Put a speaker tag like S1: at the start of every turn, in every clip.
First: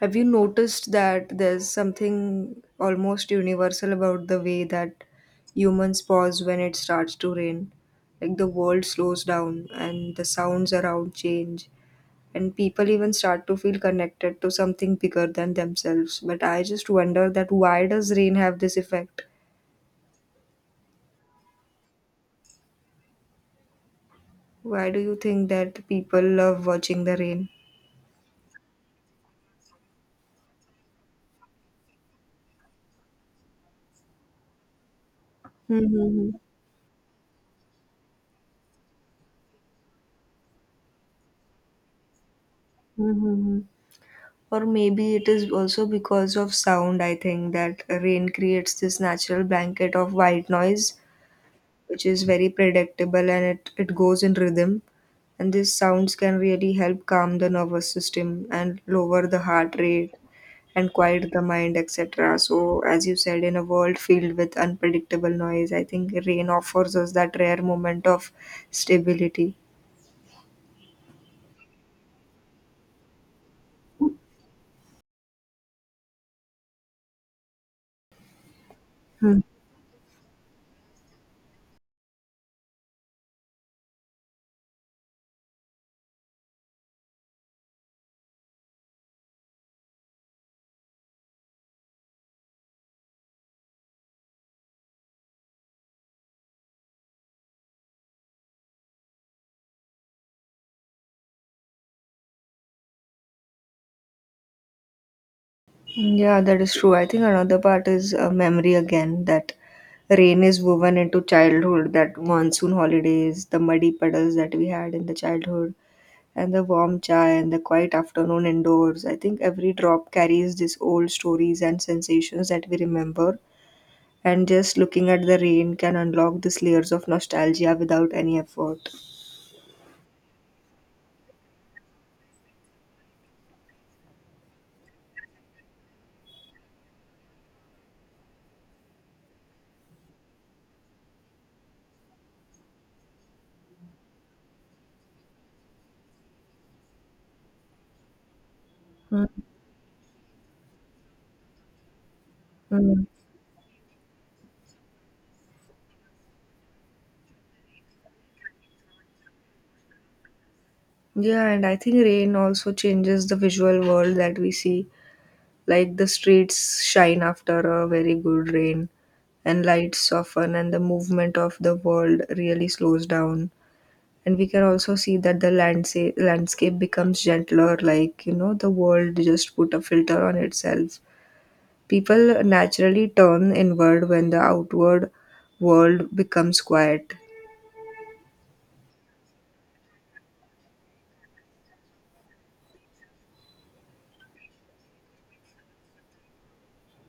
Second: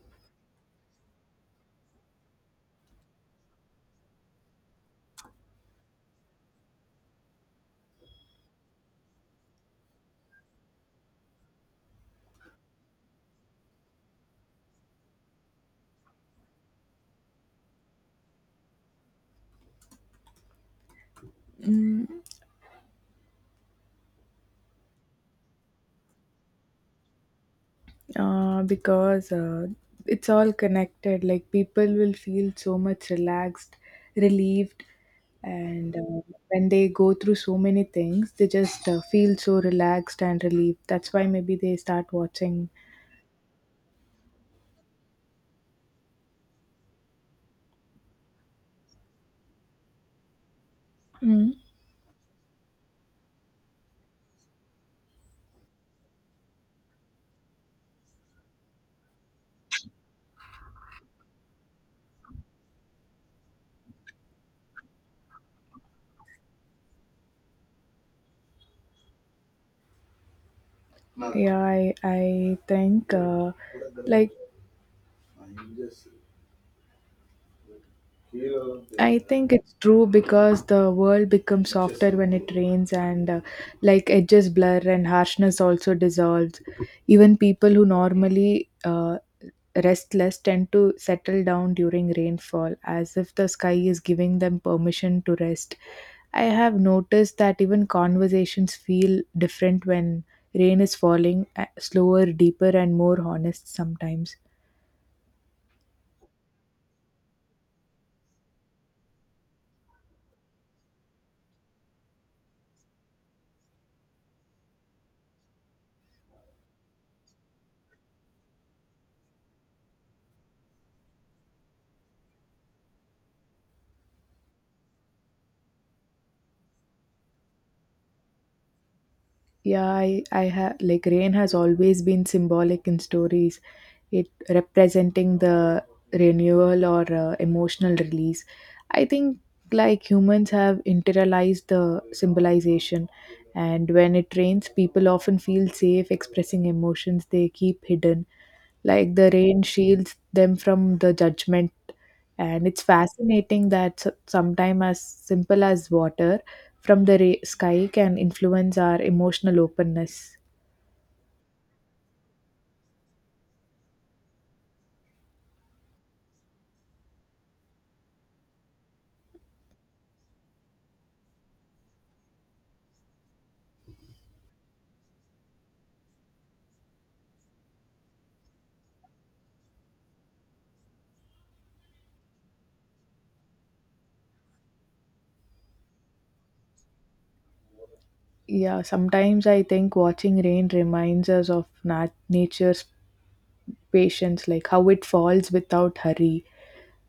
S1: Have you noticed that there's something almost universal about the way that humans pause when it starts to rain? Like the world slows down and the sounds around change, and people even start to feel connected to something bigger than themselves. But I just wonder that why does rain have this effect?
S2: Mm,
S1: Why do you think that people love watching the rain?
S2: because it's all connected. Like people will feel so much relaxed, relieved, and
S1: Mm-hmm.
S2: when they go through so many things, they just feel so relaxed and relieved. That's why maybe they start watching.
S1: Or maybe it is also because of sound, I think, that rain creates this natural blanket of white noise,
S2: Mm.
S1: which is very predictable and it goes in rhythm. And these sounds can really help calm the nervous system and lower the heart rate and quiet the mind, etc. So, as you said, in a world filled with unpredictable noise, I think rain offers us that rare moment of stability.
S2: Yeah, I think like I
S1: Hmm.
S2: think it's true because the world becomes softer when it rains and like edges blur and harshness also dissolves. Even people who normally restless tend to settle down during rainfall as if the sky is giving them permission to rest. I have noticed that even conversations feel different when rain is falling, slower, deeper and more honest sometimes.
S1: Yeah, that is true. I think another part is memory again, that rain is woven into childhood, that monsoon holidays, the muddy puddles that we had in the childhood, and the warm chai and the quiet afternoon indoors. I think every drop carries these old stories and sensations that we remember, and just looking at the rain can unlock these layers of nostalgia without any effort.
S2: Yeah, I have like rain has always been symbolic in stories, it representing the renewal or emotional release. I think humans have internalized the symbolization, and when it rains, people often feel safe expressing emotions they keep hidden. Like
S1: Mm,
S2: the rain shields them from the judgment, and it's
S1: mm.
S2: fascinating that sometimes as simple as water from the sky can influence our emotional openness.
S1: Yeah, and I think rain also changes the visual world that we see. Like the streets shine after a very good rain, and lights soften, and the movement of the world really slows down. And we can also see that the landscape becomes gentler, like, you know, the world just put a filter on itself. People naturally turn inward when the outward world becomes quiet.
S2: Yeah, sometimes I think watching rain reminds us of nature's patience, like how it falls without hurry,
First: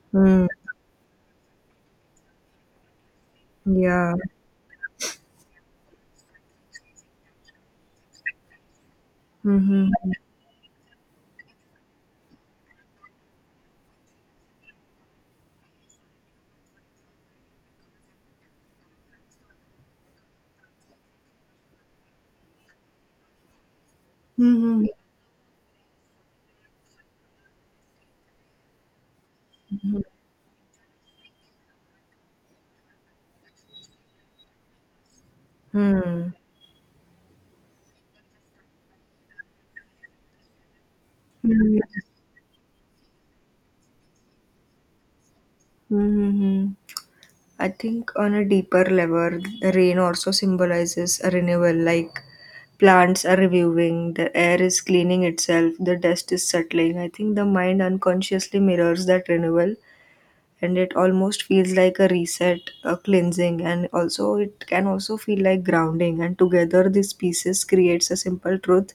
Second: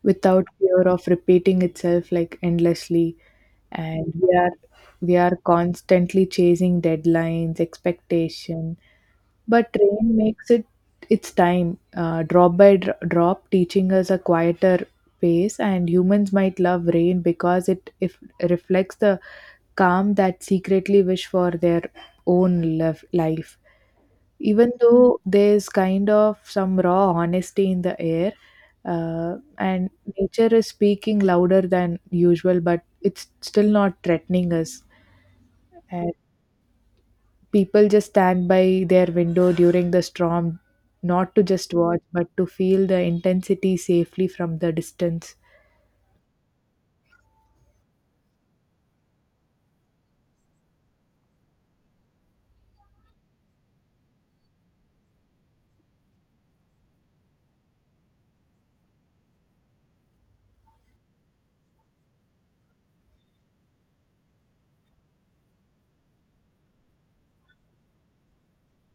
S2: without
S1: Mm.
S2: fear of repeating itself like endlessly. And
S1: Yeah.
S2: we are constantly chasing deadlines, expectation. But
S1: Mm-hmm.
S2: rain makes it its time, drop by drop, teaching us a quieter pace. And humans might love rain because it if reflects the calm that secretly wish for their own life. Even
S1: Mm-hmm.
S2: though there's kind of some raw honesty in the air, and nature is speaking louder than usual, but it's still not threatening us.
S1: Mm-hmm.
S2: People just stand by their window during the storm, not to just
S1: Hmm.
S2: watch, but to feel the intensity safely from the distance.
S1: Hmm. I think on a deeper level, rain also symbolizes a renewal, like plants are reviving, the air is cleaning itself, the dust is settling. I think the mind unconsciously mirrors that renewal and it almost feels like a reset, a cleansing, and also it can also feel like grounding. And together, these pieces creates a simple truth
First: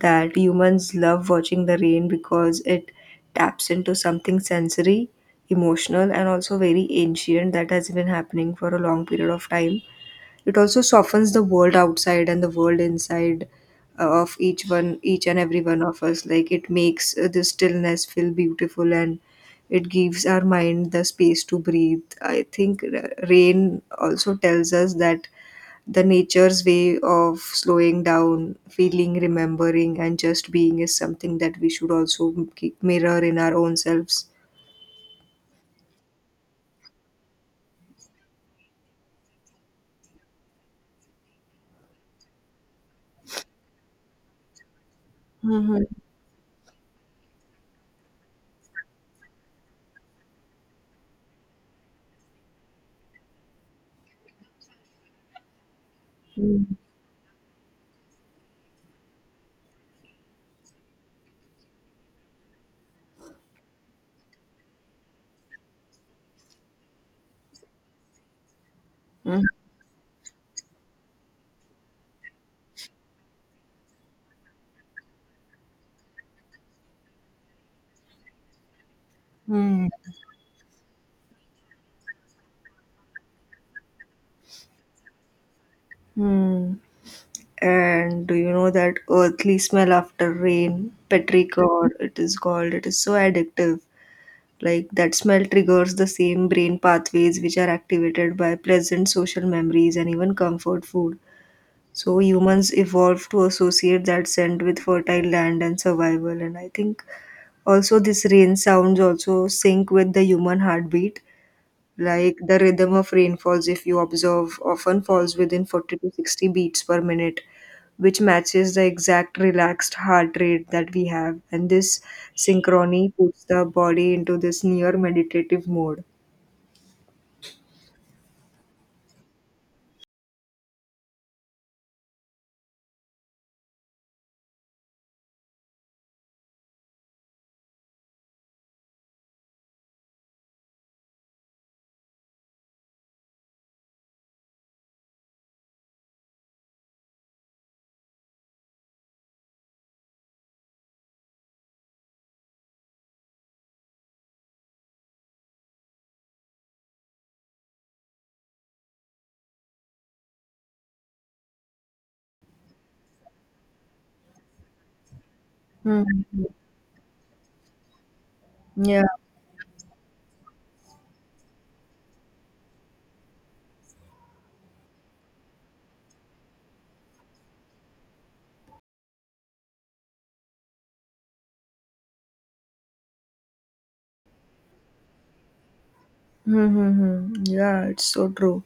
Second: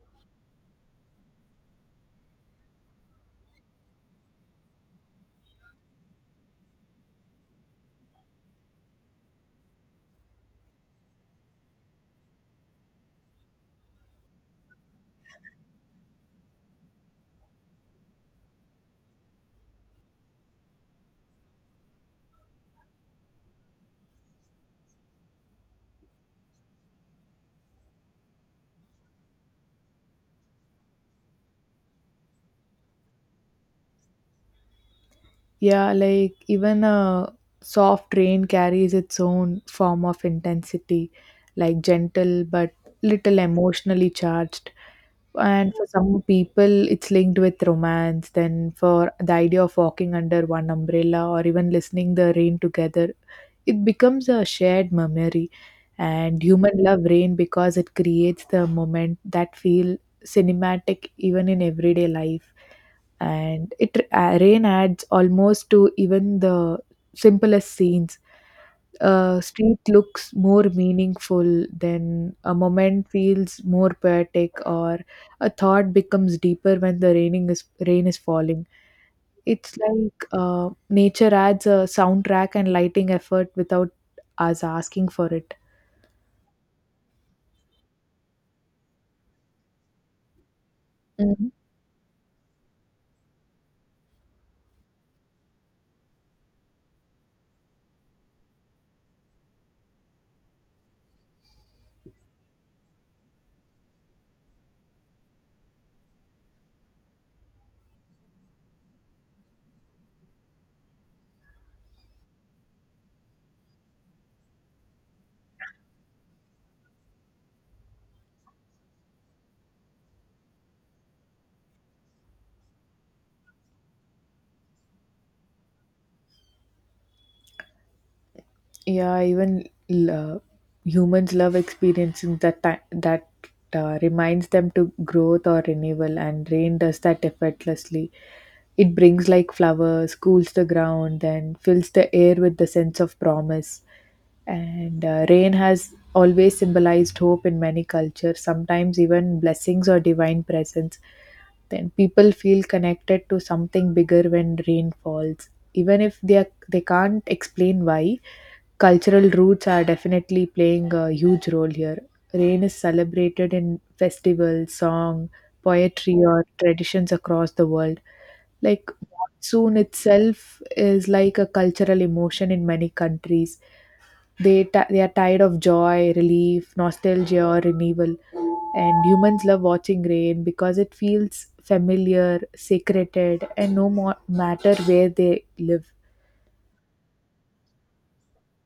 S1: that humans love watching the rain because it taps into something sensory, emotional, and also very ancient that has been happening for a long period of time. It also softens the world outside and the world inside of each one, each and every one of us. Like it makes the stillness feel beautiful and it gives our mind the space to breathe. I think rain also tells us that the nature's way of slowing down, feeling, remembering, and just being is something that we should also mirror in our own selves.
S2: Yeah, like even a soft rain carries its own form of intensity, like gentle but little emotionally charged. And
S1: Mm-hmm.
S2: for some people, it's linked with romance. Then for the idea of walking under one umbrella or even listening the rain together, it becomes a shared memory. And
S1: Hmm.
S2: human love rain because it creates the moment that feel cinematic even in everyday life, and it rain adds almost to even the simplest scenes. A street looks more meaningful, then a moment feels more poetic, or a thought becomes deeper when the rain is falling. It's like nature adds a soundtrack and lighting effort without us asking for it.
S1: And do you know that earthly smell after rain, petrichor, it is called? It is so addictive. Like that smell triggers the same brain pathways which are activated by pleasant social memories and even comfort food. So humans evolved to associate that scent with fertile land and survival. And I think also this rain sounds also sync with the human heartbeat. Like the rhythm of rainfalls, if you observe, often falls within 40 to 60 beats per minute, which matches the exact relaxed heart rate that we have. And this synchrony puts the body into this near meditative mode.
S2: Yeah, even lo- humans love experiencing that reminds them to growth or renewal, and rain does that effortlessly. It brings like flowers, cools the ground, and fills the air with the sense of promise. And Rain has always symbolized hope in many cultures, sometimes even blessings or divine presence. Then people feel connected to something bigger when rain falls, even if they can't explain why. Cultural roots are definitely playing a huge role here. Rain is celebrated in festivals, song, poetry,
S1: Hmm.
S2: or traditions across the world. Like
S1: Yeah.
S2: monsoon itself is like a cultural emotion in many countries. They are tired of joy, relief, nostalgia, or renewal, and humans love watching rain because it feels familiar, sacred, and no more matter where they live.
S1: Mm-hmm. Yeah, it's so true.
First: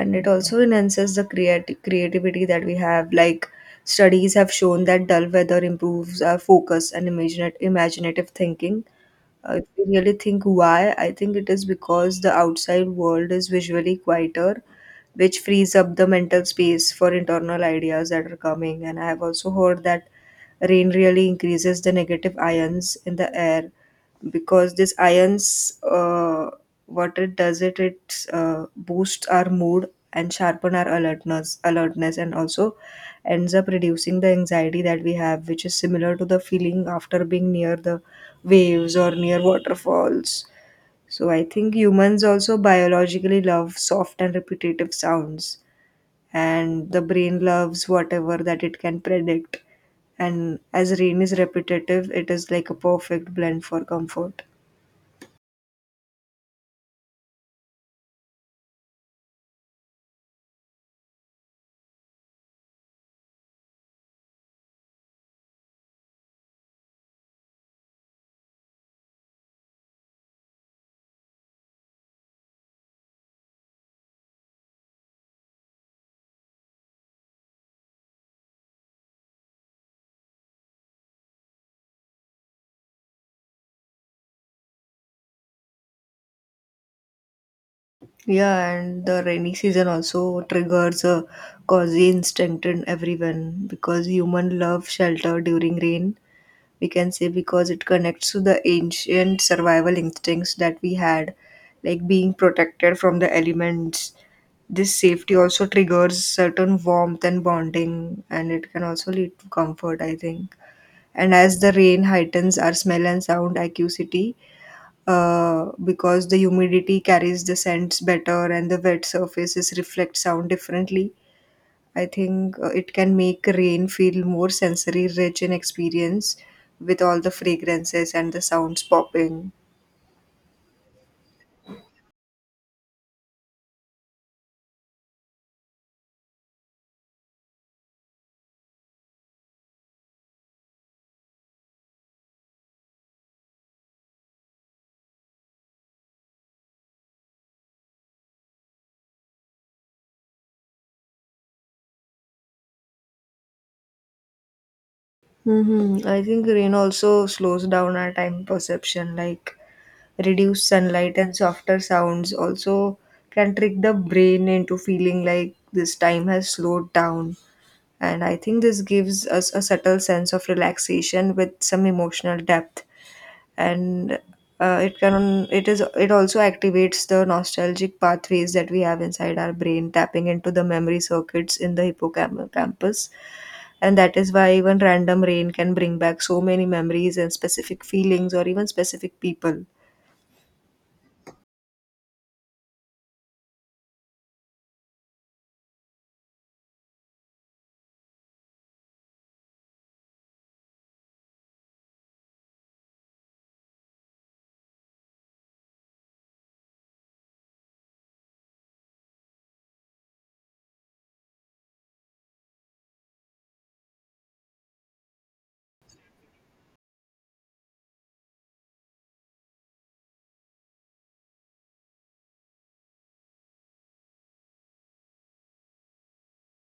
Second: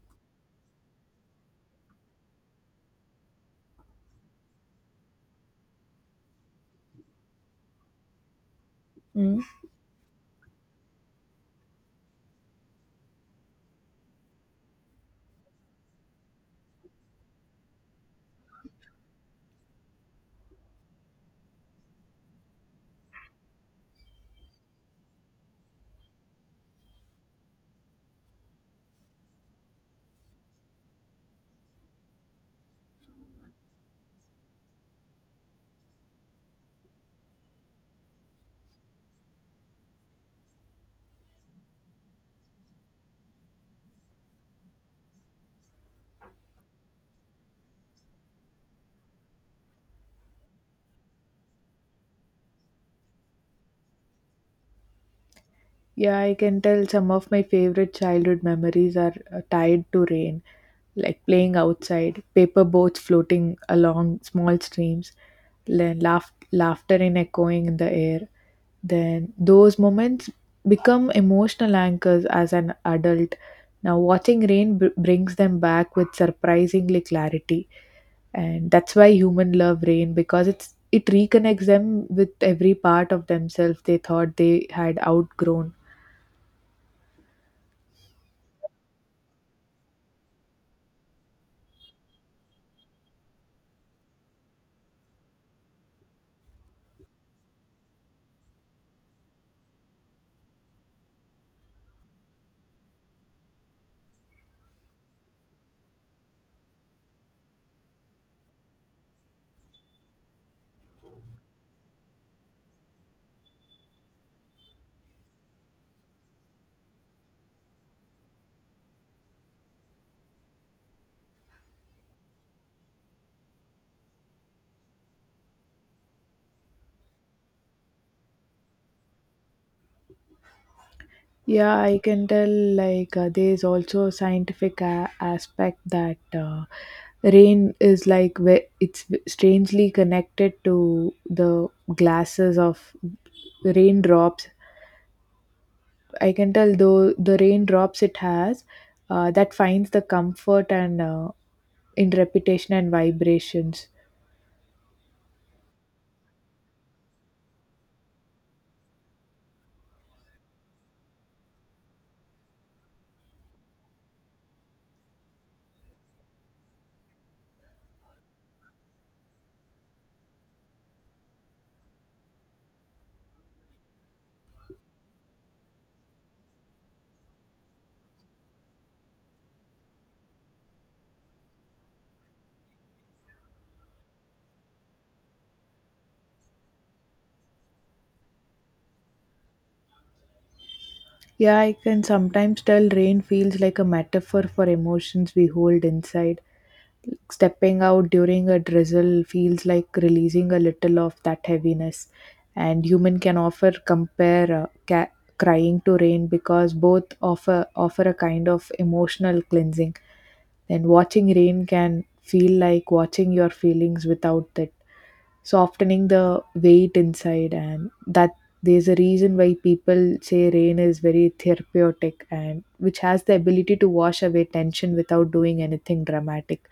S1: And it also enhances the creativity that we have. Like studies have shown that dull weather improves our focus and imaginative thinking.
S2: Mm.
S1: If we really think why, I think it is because the outside world is visually quieter, which frees up the mental space for internal ideas that are coming. And I have also heard that rain really increases the negative ions in the air, because this ions, what it does, it boosts our mood and sharpen our alertness and also ends up reducing the anxiety that we have, which is similar to the feeling after being near the waves or near waterfalls. So I think humans also biologically love soft and repetitive sounds, and the brain loves whatever that it can predict, and as rain is repetitive, it is like a perfect blend for comfort.
S2: Yeah, I can tell some of my favorite childhood memories are tied to rain, like playing outside, paper boats floating along small streams, then laughter in echoing in the air. Then those moments become emotional anchors as an adult. Now, watching rain brings them back with surprisingly clarity, and that's why human love rain because it reconnects them with every part of themselves they thought they had outgrown.
S1: Yeah, and the rainy season also triggers a cozy instinct in everyone, because human love shelter during rain. We can say because it connects to the ancient survival instincts that we had, like being protected from the elements. This safety also triggers certain warmth and bonding, and it can also lead to comfort, I think. And as the rain heightens our smell and sound acuity, because the humidity carries the scents better and the wet surfaces reflect sound differently. I think it can make rain feel more sensory rich in experience with all the fragrances and the sounds popping.
S2: Yeah, I can tell like there's also a scientific aspect that rain is like it's strangely connected to the glasses of raindrops. I can tell though the raindrops it has that finds the comfort and in reputation and vibrations.
S1: Mm-hmm. I think rain also slows down our time perception, like reduced sunlight and softer sounds also can trick the brain into feeling like this time has slowed down. And I think this gives us a subtle sense of relaxation with some emotional depth. And it can, it also activates the nostalgic pathways that we have inside our brain, tapping into the memory circuits in the hippocampus. And that is why even random rain can bring back so many memories and specific feelings or even specific people.
S2: Yeah, I can sometimes tell rain feels like a metaphor for emotions we hold inside. Stepping out during a drizzle feels like releasing a little of that heaviness. And human can offer compare crying to rain because both offer a kind of emotional cleansing. Then watching rain can feel like watching your feelings without it, softening the weight inside, and that there's a reason why people say rain is very therapeutic and which has the ability to wash away tension without doing anything dramatic.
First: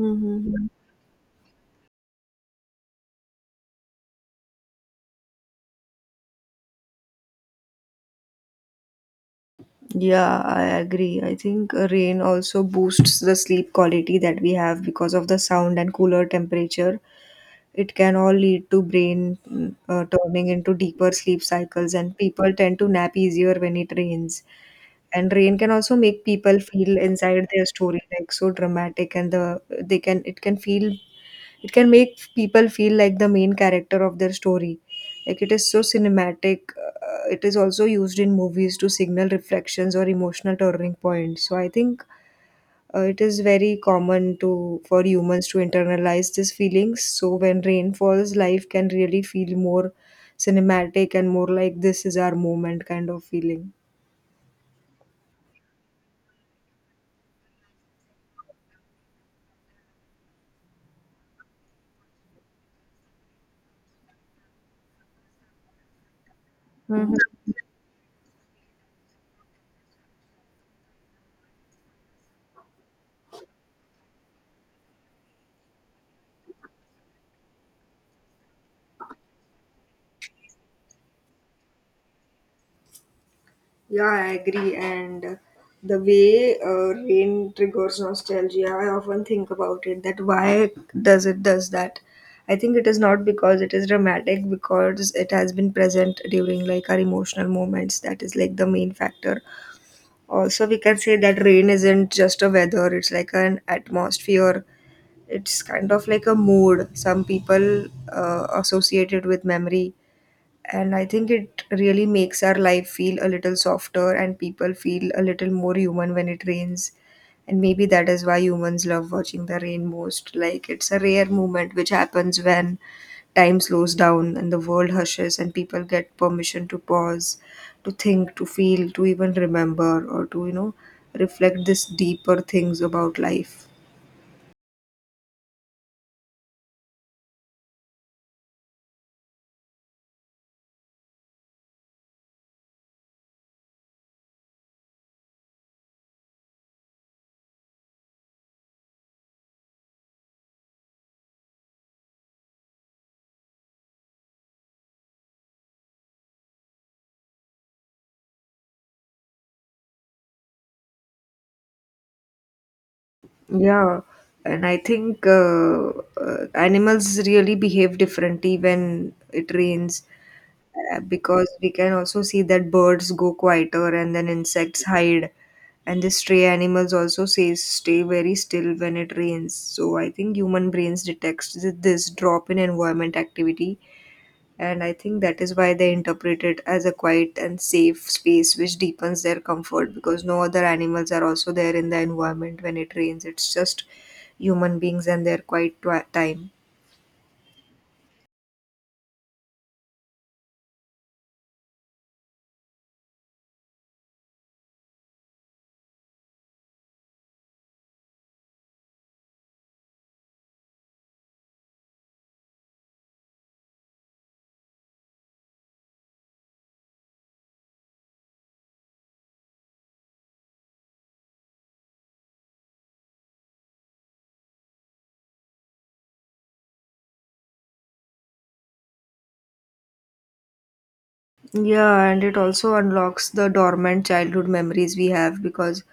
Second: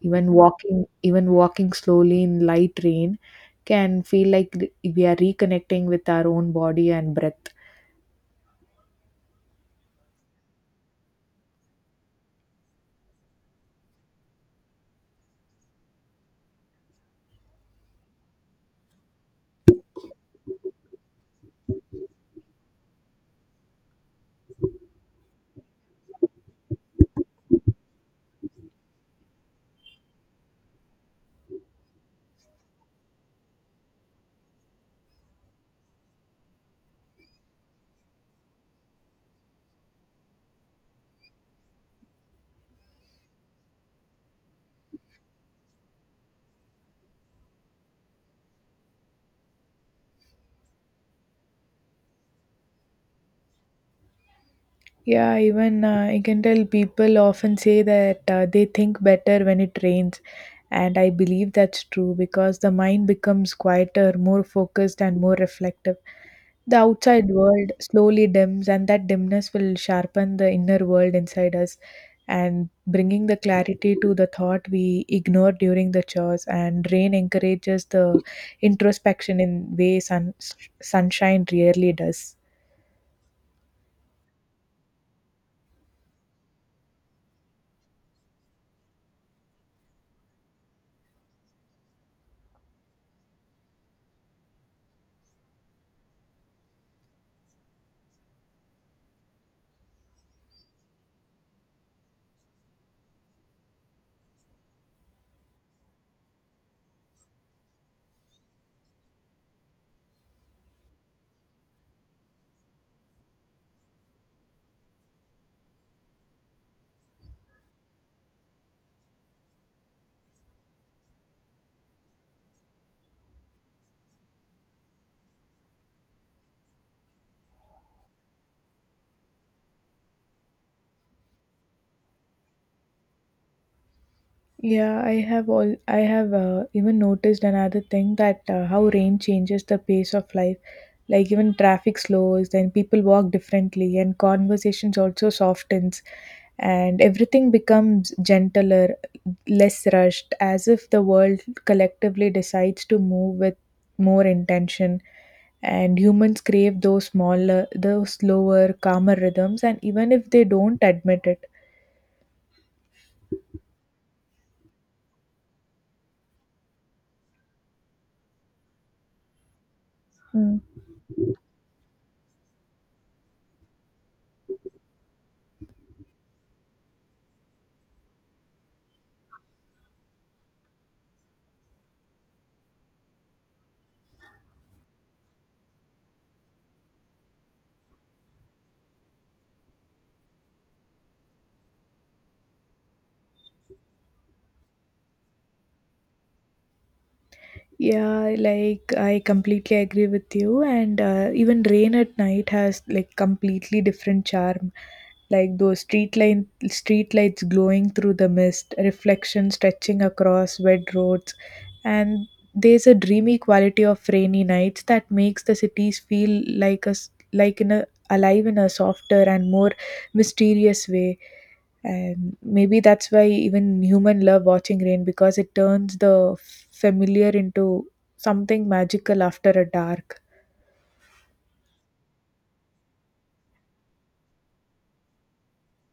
S2: even walking even walking slowly in light rain can feel like we are reconnecting with our own body and breath.
S1: Yeah, I agree. I think rain also boosts the sleep quality that we have because of the sound and cooler temperature. It can all lead to brain turning into deeper sleep cycles, and people tend to nap easier when it rains. And rain can also make people feel inside their story like so dramatic, and the they can it can feel, it can make people feel like the main character of their story. Like it is so cinematic. It is also used in movies to signal reflections or emotional turning points. So I think it is very common to for humans to internalize these feelings. So when rain falls, life can really feel more cinematic and more like this is our moment kind of feeling.
S2: Yeah, even I can tell people often say that they think better when it rains. And I believe that's true because the mind becomes quieter, more focused, and more reflective. The
S1: Mhm.
S2: outside world slowly dims, and that dimness will sharpen the inner world inside us, and bringing the clarity to the thought we ignore during the chores. And rain encourages the introspection in ways sunshine rarely does.
S1: Yeah, I agree. And the way rain triggers nostalgia, I often think about it that why does that? I think it is not because it is dramatic, because it has been present during like our emotional moments. That is like the main factor. Also, we can say that rain isn't just a weather, it's like an atmosphere. It's kind of like a mood. Some people associate it with memory, and I think it really makes our life feel a little softer and people feel a little more human when it rains. And maybe that is why humans love watching the rain most, like it's a rare moment which happens when time slows down and the world hushes and people get permission to pause, to think, to feel, to even remember, or to, reflect this deeper things about life.
S2: Yeah, I have even noticed another thing, that how rain changes the pace of life, like even traffic slows, then people walk differently, and conversations also softens, and everything becomes gentler, less rushed, as if the world collectively decides to move with more intention. And humans crave those smaller, those slower, calmer rhythms, and even if they don't admit it.
S1: Yeah, and I think animals really behave differently when it rains, because we can also see that birds go quieter, and then insects hide, and the stray animals also say stay very still when it rains. So I think human brains detects this drop in environment activity, and I think that is why they interpret it as a quiet and safe space, which deepens their comfort, because no other animals are also there in the environment when it rains. It's just human beings and their quiet time.
S2: Yeah, like I completely agree with you. And even rain at night has like completely different charm. Like those street lights glowing through the mist, reflection stretching across wet roads, and there's a dreamy quality of rainy nights that makes the cities feel like us, like in a alive in a softer and more mysterious way. And maybe that's why even human love watching rain because it turns the familiar into something magical after a dark.
S1: Yeah, and it also unlocks the dormant childhood memories we have, because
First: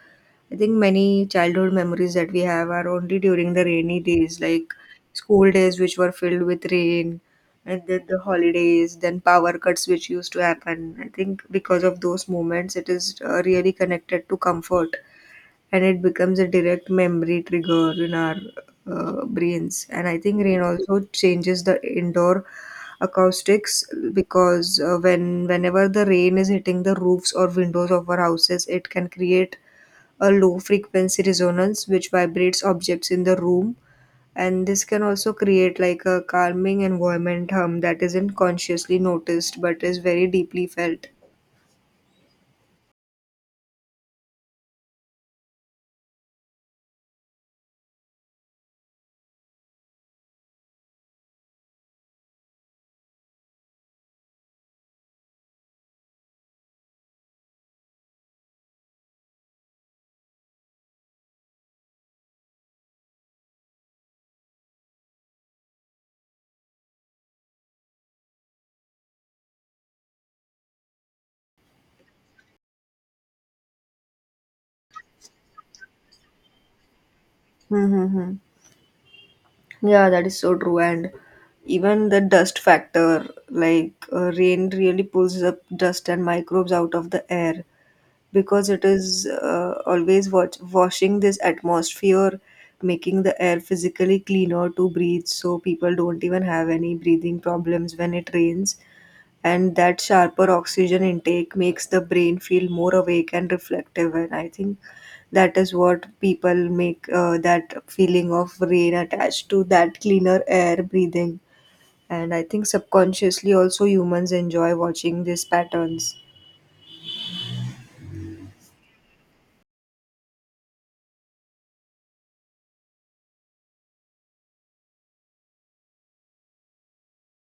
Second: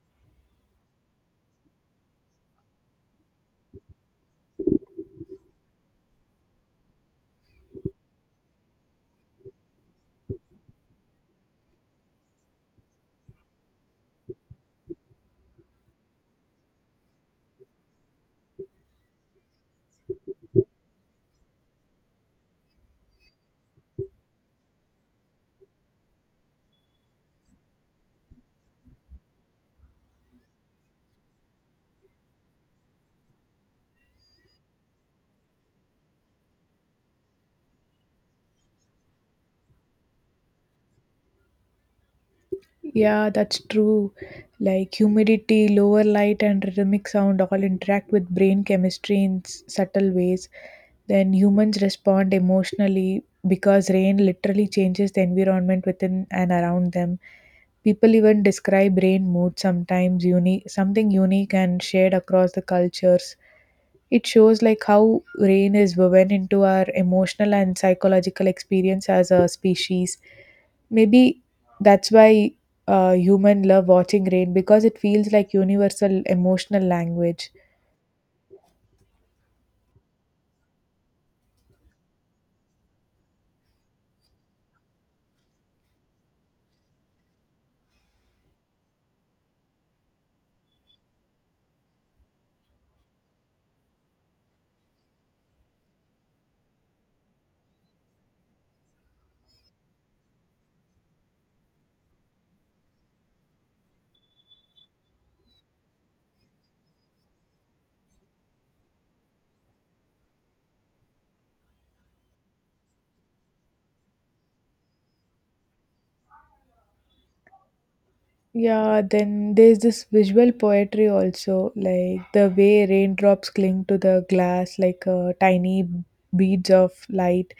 S1: I think many childhood memories that we have are only during the rainy days, like school days, which were filled with rain, and then the holidays, then power cuts, which used to happen. I think because of those moments, it is really connected to comfort, and it becomes a direct memory trigger in our brains. And I think rain also changes the indoor acoustics, because whenever the rain is hitting the roofs or windows of our houses, it can create a low frequency resonance which vibrates objects in the room, and this can also create like a calming environment hum that isn't consciously noticed but is very deeply felt.
S2: Yeah, that's true. Like humidity, lower light, and rhythmic sound all interact with brain chemistry in subtle ways. Then humans respond emotionally because rain literally changes the environment within and around them. People even describe rain mood sometimes unique, something unique and shared across the cultures. It shows like how rain is woven into our emotional and psychological experience as a species. Maybe that's why human love watching rain because it feels like universal emotional language.
S1: Mm-hmm. Yeah, that is so true. And even the dust factor, like rain really pulls up dust and microbes out of the air, because it is always washing this atmosphere, making the air physically cleaner to breathe. So people don't even have any breathing problems when it rains, and that sharper oxygen intake makes the brain feel more awake and reflective. And I think that is what people make, that feeling of rain attached to that cleaner air breathing. And I think subconsciously also humans enjoy watching these patterns.
S2: Yeah, then there's this visual poetry also, like the way raindrops cling to the glass like tiny beads of light,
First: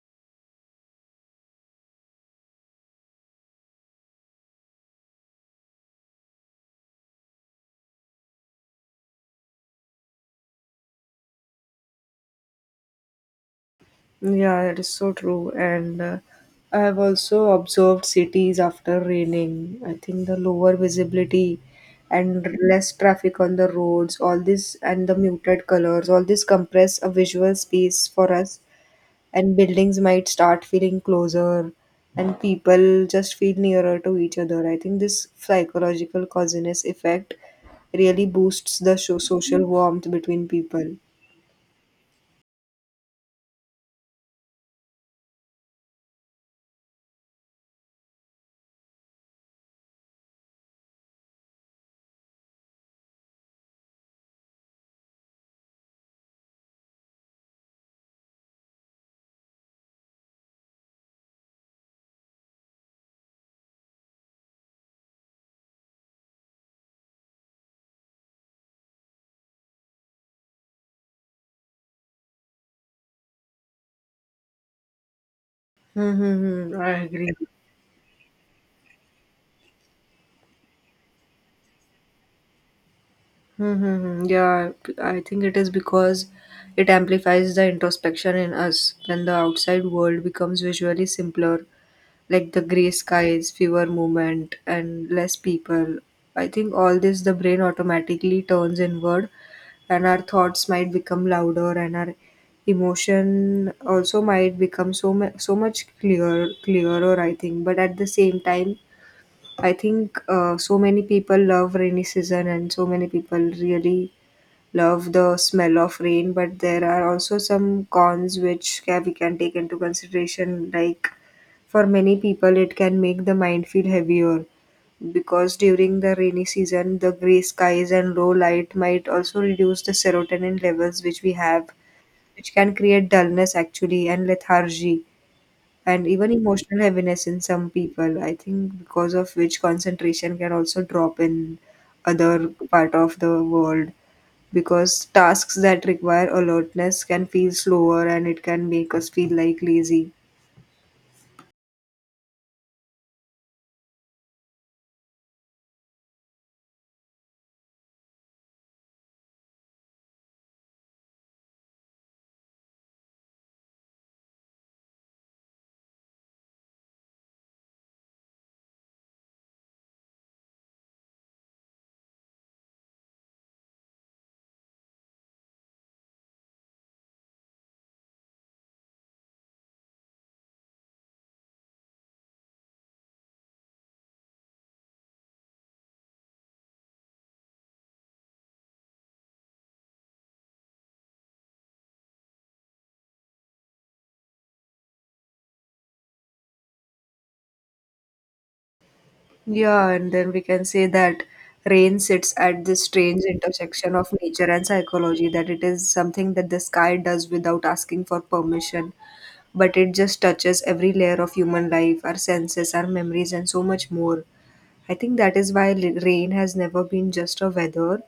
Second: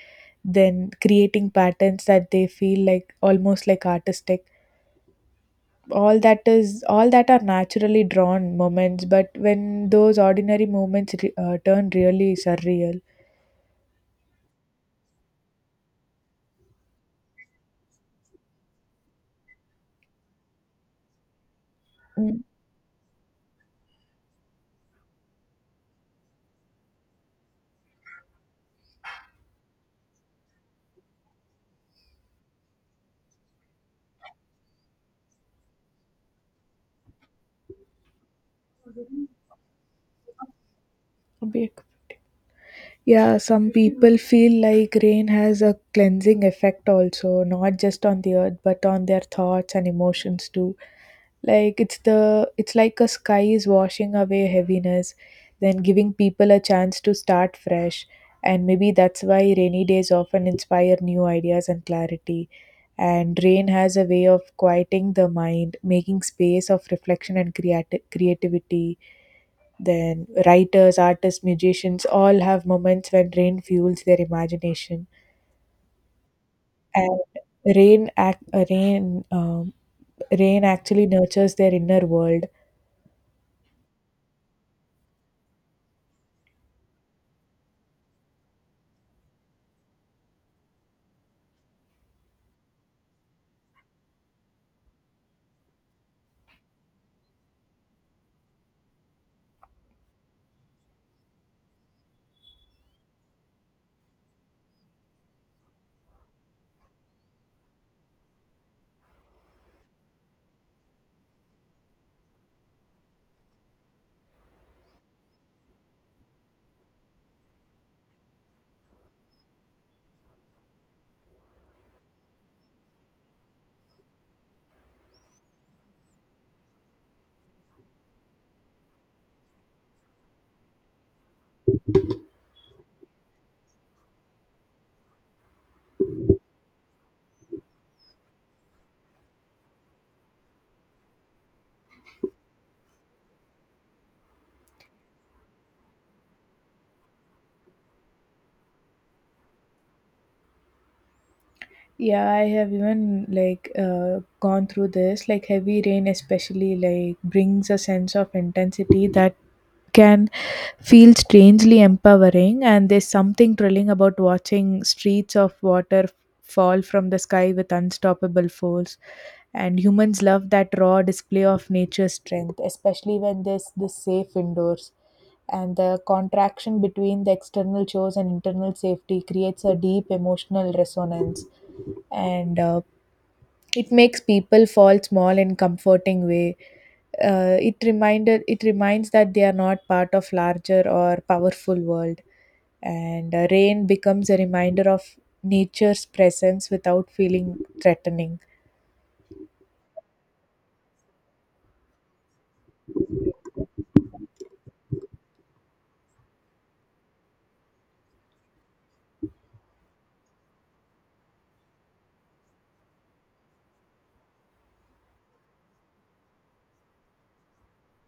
S2: then creating patterns that they feel like almost like artistic. All that is all that are naturally drawn moments, but when those ordinary moments turn really surreal.
S1: Yeah, that is so true. And I have also observed cities after raining. I think the lower visibility and less traffic on the roads, all this, and the muted colors, all this compress a visual space for us. And buildings might start feeling closer, and people just feel nearer to each other. I think this psychological causiness effect really boosts the social warmth between people.
S2: Mm. Yeah, some people feel like rain has a cleansing effect also, not just on the earth, but on their thoughts and emotions too. Like it's like a sky is washing away heaviness, then giving people a chance to start fresh. And maybe that's why rainy days often inspire new ideas and clarity. And rain has a way of quieting the mind, making space of reflection and creativity. Then writers, artists, musicians all have moments when rain fuels their imagination.
S1: Mm-hmm.
S2: And rain, act, uh, rain, um, rain actually nurtures their inner world.
S1: Mm-hmm. Yeah, I think it is because it amplifies the introspection in us when the outside world becomes visually simpler, like the gray skies, fewer movement, and less people. I think all this the brain automatically turns inward, and our thoughts might become louder, and our emotion also might become so much clearer. I think, but at the same time, I think so many people love rainy season, and so many people really love the smell of rain, but there are also some cons which we can take into consideration. Like for many people, it can make the mind feel heavier because during the rainy season, the gray skies and low light might also reduce the serotonin levels which we have, which can create dullness actually and lethargy and even emotional heaviness in some people. I think because of which concentration can also drop in other part of the world because tasks that require alertness can feel slower and it can make us feel like lazy.
S2: Yeah, I have even like gone through this. Like heavy rain, especially like brings a sense of intensity that can feel strangely empowering. And there's something thrilling about watching streets of water fall from the sky with unstoppable force. And humans love that raw display of nature's strength, especially when there's this safe indoors. And the contraction between the external chores and internal safety creates a deep emotional resonance, and it makes people fall small in comforting way. It reminds that they are not part of larger or powerful world, and rain becomes a reminder of nature's presence without feeling threatening.
S1: Yeah, and then we can say that rain sits at this strange intersection of nature and psychology, that it is something that the sky does without asking for permission, but it just touches every layer of human life, our senses, our memories, and so much more. I think that is why rain has never been just a weather.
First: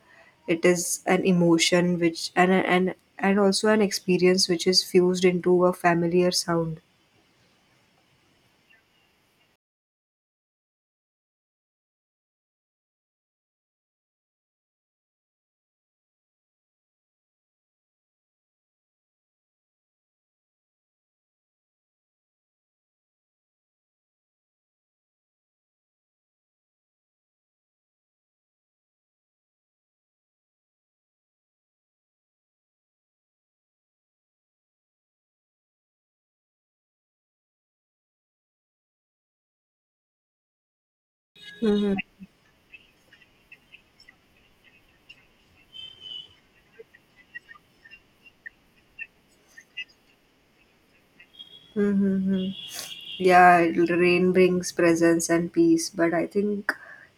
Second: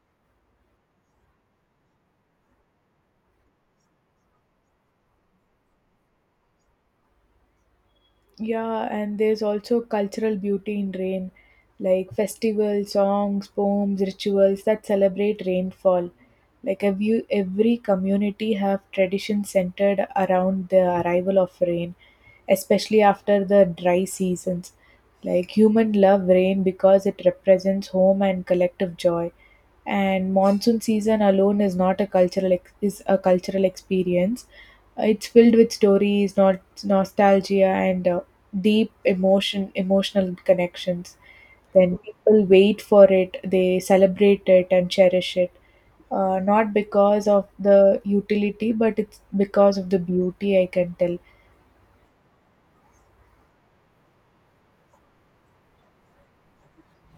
S1: It is an emotion which and also an experience which is fused into a familiar sound.
S2: Yeah, and there's also cultural beauty in rain, like festivals, songs, poems, rituals that celebrate rainfall. Like every community have traditions centered around the arrival of rain, especially after the dry seasons. Like human love rain because it represents home and collective joy. And monsoon season alone is not a cultural ex- is a cultural experience. It's filled with stories, not nostalgia, and deep emotional connections. Then people wait for it, they celebrate it and cherish it, not because of the utility, but it's because of the beauty, I can tell.
S1: Mm-hmm. Yeah, rain brings presence and peace, but I think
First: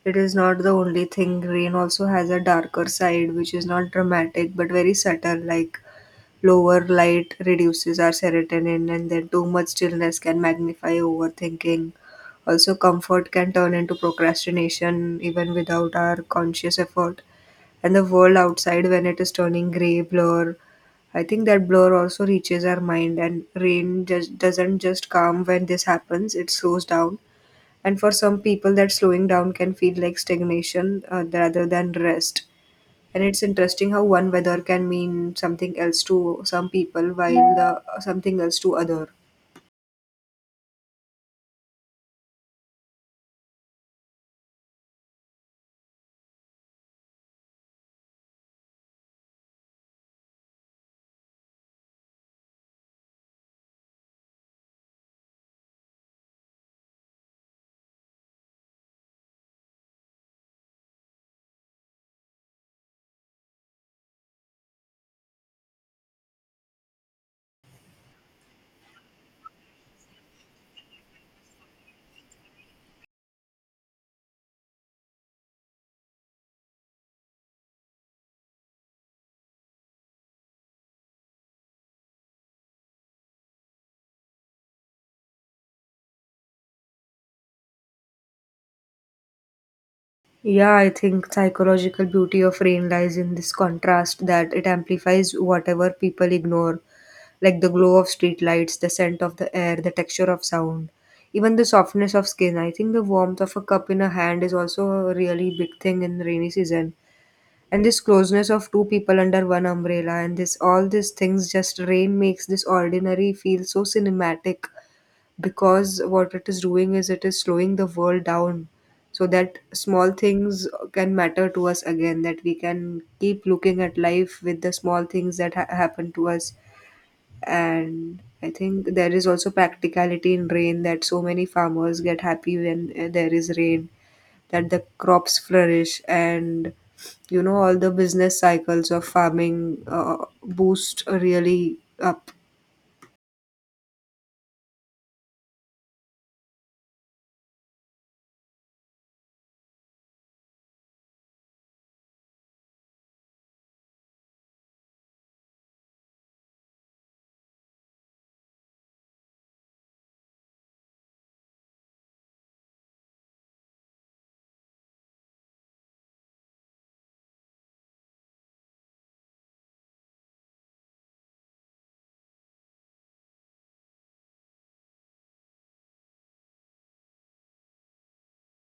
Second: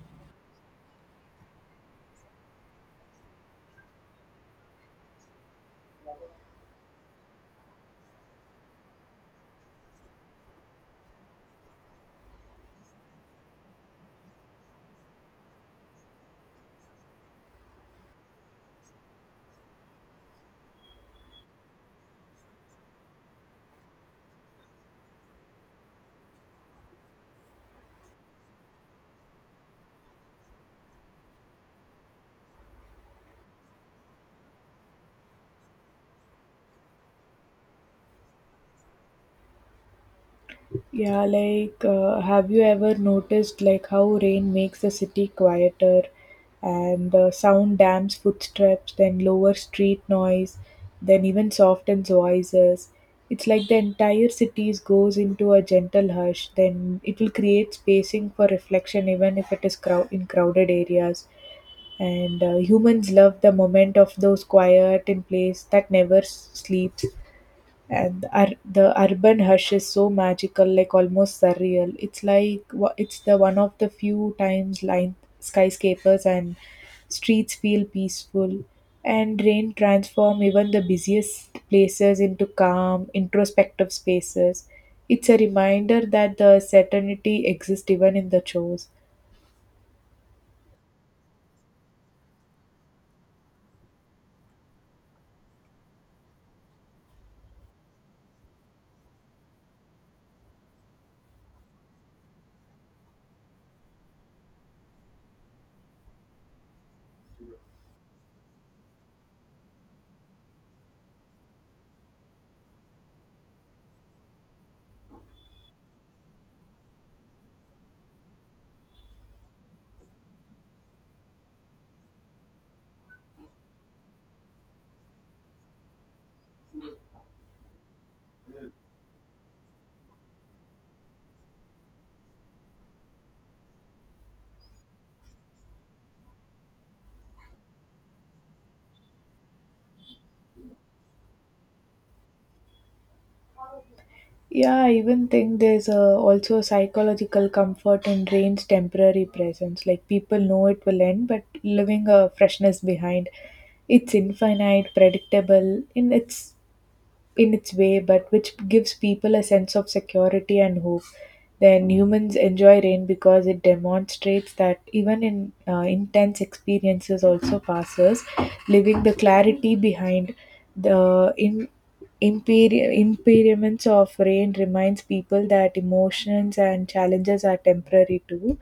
S1: it is not the only thing. Rain also has a darker side, which is not dramatic but very subtle, like lower light reduces our serotonin, and then too much stillness can magnify overthinking. Also, comfort can turn into procrastination even without our conscious effort. And the world outside, when it is turning gray, blur, I think that blur also reaches our mind, and rain just doesn't just come when this happens, it slows down. And for some people, that slowing down can feel like stagnation rather than rest. And it's interesting how one weather can mean something else to some people while the, something else to other.
S2: Yeah, like, have you ever noticed like how rain makes the city quieter, and the sound dams footsteps, then lower street noise, then even softens voices. It's like the entire city goes into a gentle hush. Then it will create spacing for reflection, even if it is in crowded areas. And humans love the moment of those quiet in place that never sleeps. And the urban hush is so magical, like almost surreal. It's like it's the one of the few times line skyscrapers and streets feel peaceful, and rain transform even the busiest places into calm introspective spaces. It's a reminder that the certainty exists even in the chores.
S1: Yeah, I think psychological beauty of rain lies in this contrast that it amplifies whatever people ignore, like the glow of street lights, the scent of the air, the texture of sound, even the softness of skin. I think the warmth of a cup in a hand is also a really big thing in rainy season and this closeness of two people under one umbrella and this all these things just rain makes this ordinary feel so cinematic because what it is doing is it is slowing the world down so that small things can matter to us again that we can keep looking at life with the small things that happen to us and I think there is also practicality in rain that so many farmers get happy when there is rain that the crops flourish and you know all the business cycles of farming boost really up.
S2: Yeah, I even think there's a, also a psychological comfort in rain's temporary presence. Like people know it will end, but leaving a freshness behind. It's infinite, predictable, in its way, but which gives people a sense of security and hope. Then humans enjoy rain because it demonstrates that even in intense experiences also passes, leaving the clarity behind. The impermanence of rain reminds people that emotions and challenges are temporary too.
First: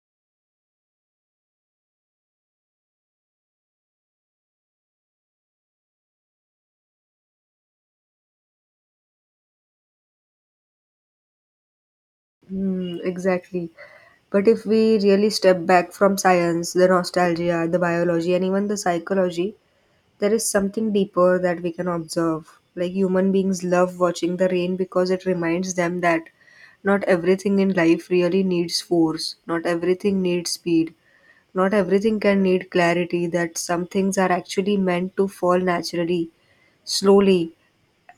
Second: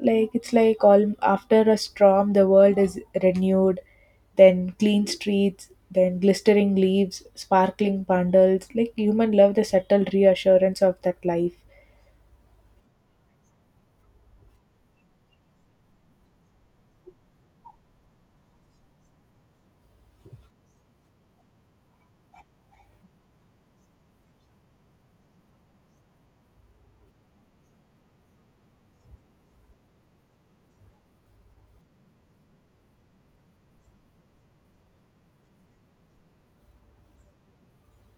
S2: Like it's like all after a storm the world is renewed, then clean streets, then glistering leaves, sparkling bundles. Like human love the subtle reassurance of that life.
S1: Mm, exactly. But if we really step back from science, the nostalgia, the biology, and even the psychology, there is something deeper that we can observe, like human beings love watching the rain because it reminds them that not everything in life really needs force, not everything needs speed. Not everything can need clarity, that some things are actually meant to fall naturally, slowly,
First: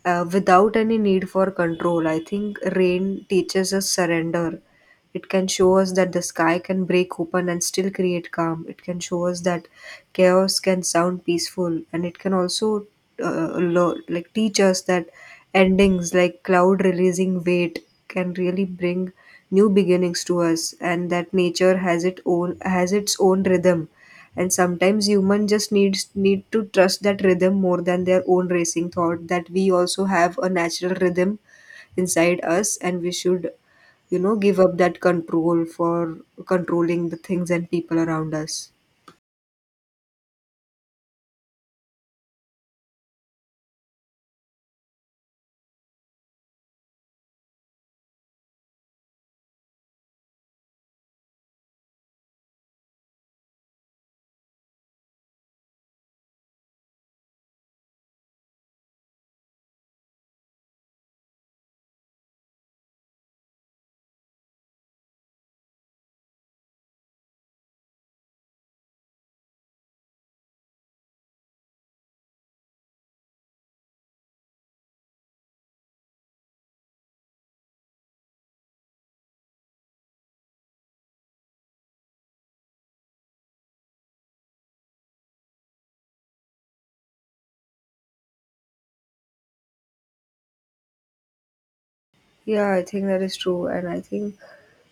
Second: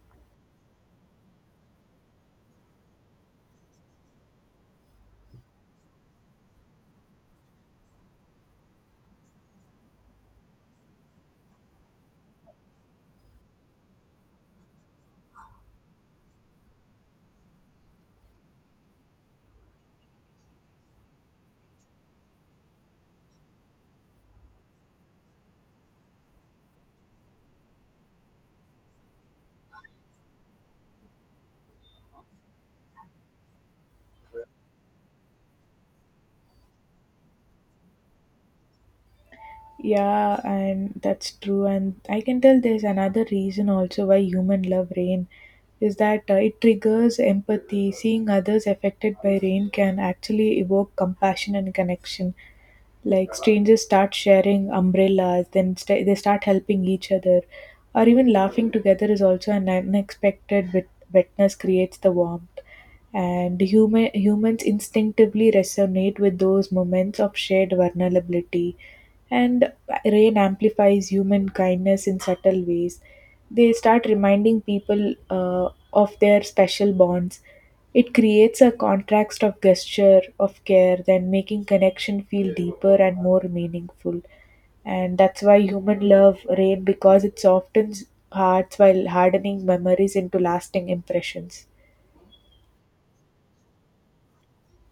S1: without any need for control. I think rain teaches us surrender. It can show us that the sky can break open and still create calm. It can show us that chaos can sound peaceful, and it can also like teach us that endings, like cloud releasing weight, can really bring new beginnings to us, and that nature has its own rhythm, and sometimes human just needs need to trust that rhythm more than their own racing thought, that we also have a natural rhythm inside us and we should, you know, give up that control for controlling the things and people around us.
S2: Yeah, and that's true. And I can tell there's another reason also why human love rain is that it triggers empathy. Seeing others affected by rain can actually evoke compassion and connection. Like strangers start sharing umbrellas, then they start helping each other, or even laughing together is also an unexpected witness creates the warmth. And humans instinctively resonate with those moments of shared vulnerability, and rain amplifies human kindness in subtle ways. They start reminding people of their special bonds. It creates a contrast of gesture, of care, then making connection feel deeper and more meaningful. And that's why human love rain because it softens hearts while hardening memories into lasting impressions.
S1: Yeah, I think that is true. And I think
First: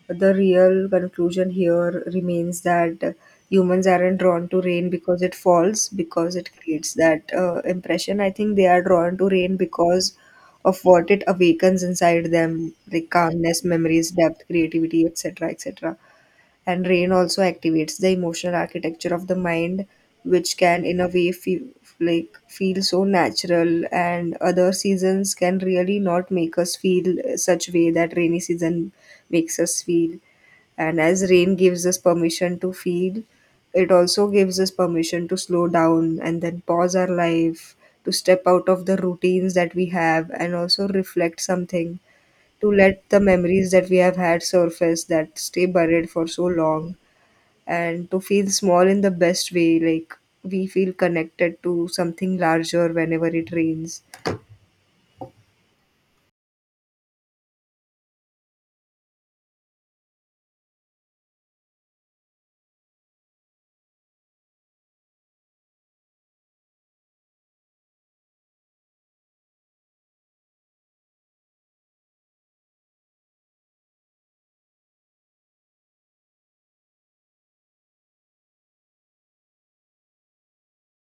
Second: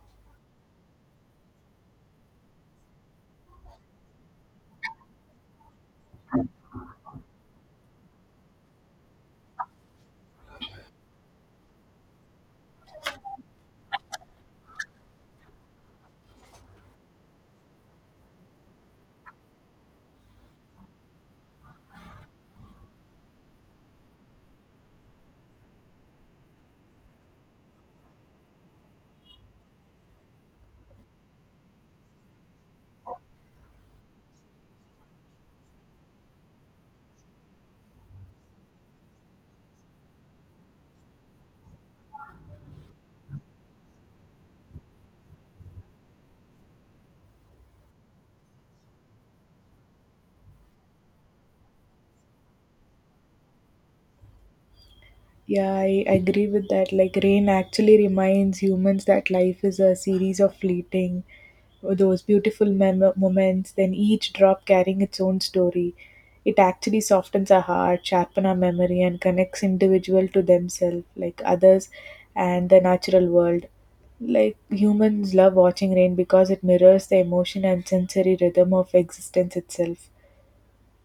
S1: the real conclusion here remains that humans aren't drawn to rain because it falls, because it creates that impression. I think they are drawn to rain because of what it awakens inside them, like calmness, memories, depth, creativity, etc., etc. And rain also activates the emotional architecture of the mind, which can, in a way, feel feel so natural. And other seasons can really not make us feel such way that rainy season makes us feel. And as rain gives us permission to feel, it also gives us permission to slow down and then pause our life, to step out of the routines that we have, and also reflect something, to let the memories that we have had surface that stay buried for so long, and to feel small in the best way, like we feel connected to something larger whenever it rains.
S2: Yeah, I agree with that. Like, rain actually reminds humans that life is a series of fleeting, those beautiful moments, then each drop carrying its own story. It actually softens our heart, sharpens our memory, and connects individual to themselves, like others, and the natural world. Like, humans love watching rain because it mirrors the emotion and sensory rhythm of existence itself,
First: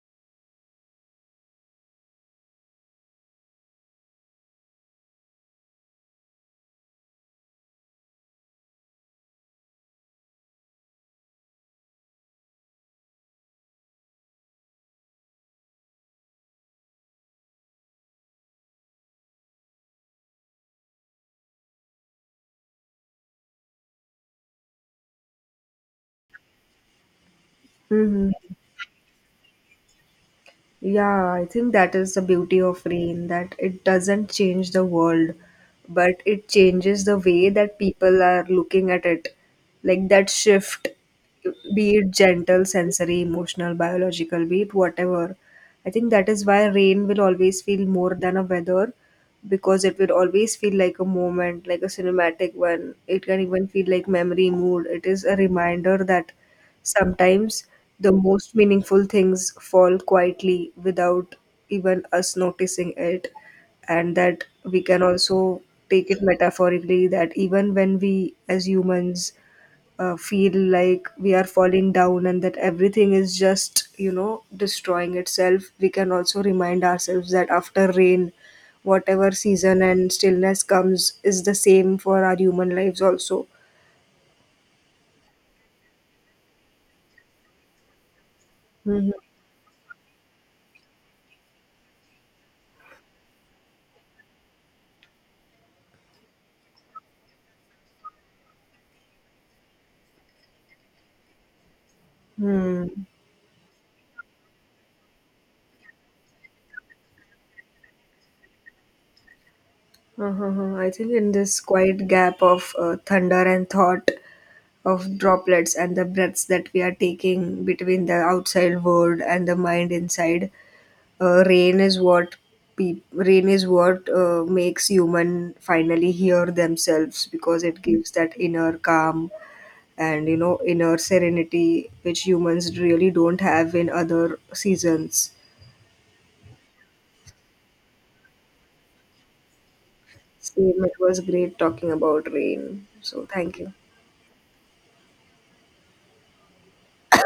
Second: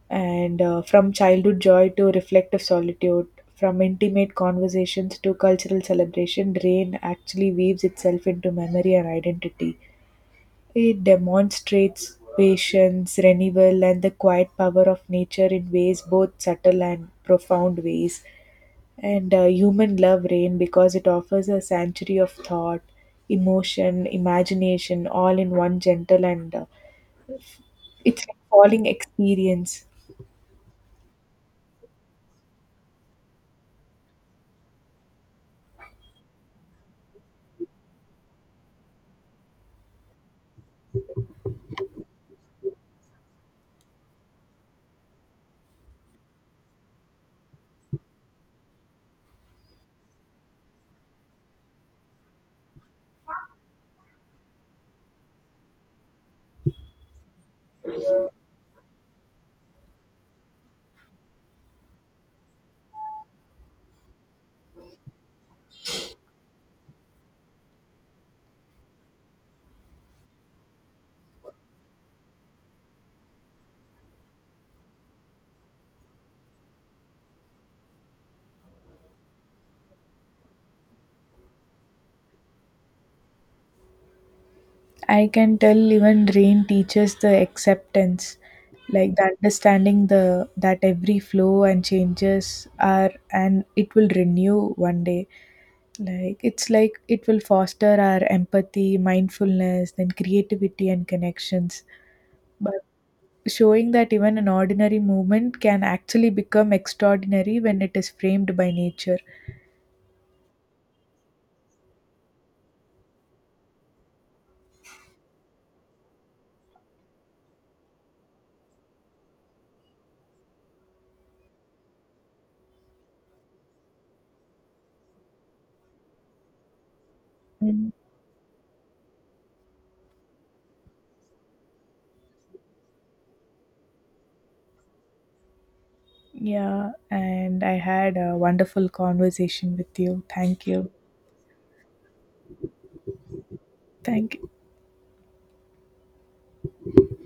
S2: and from childhood joy to reflective solitude, from intimate conversations to cultural celebration, rain actually weaves itself into memory and identity. It demonstrates patience, renewal, and the quiet power of nature in ways both subtle and profound ways. And human love rain because it offers a sanctuary of thought, emotion, imagination, all in one gentle and it's like
S1: Mm-hmm.
S2: falling experience.
S1: Yeah, I think that is the beauty of rain, that it doesn't change the world, but it changes the way that people are looking at it. Like that shift, be it gentle, sensory, emotional, biological, be it whatever. I think that is why rain will always feel more than a weather because it will always feel like a moment, like a cinematic one. It can even feel like memory, mood. It is a reminder that sometimes the most meaningful things fall quietly without even us noticing it, and that we can also take it metaphorically that even when we as humans feel like we are falling down and that everything is just, you know, destroying itself, we can also remind ourselves that after rain, whatever season and stillness comes is the same for our human lives also.
S2: I can tell even rain teaches the acceptance, like the understanding the that every flow and changes are and it will renew one day. Like it's like it will foster our empathy, mindfulness, then creativity and connections. But
S1: Hmm.
S2: showing that even an ordinary movement can actually become extraordinary when it is framed by nature.
S1: Uh-huh. I think in this quiet gap of thunder and thought, of droplets and the breaths that we are taking between the outside world and the mind inside, rain is what peop rain is what makes human finally hear themselves because it
S2: Mm,
S1: gives that inner calm and you know inner serenity which humans really don't have in other seasons.
S2: Yeah, and I had a wonderful conversation with you. Thank
S1: Same,
S2: you.
S1: it was great talking about rain. So thank you.
S2: Thank you.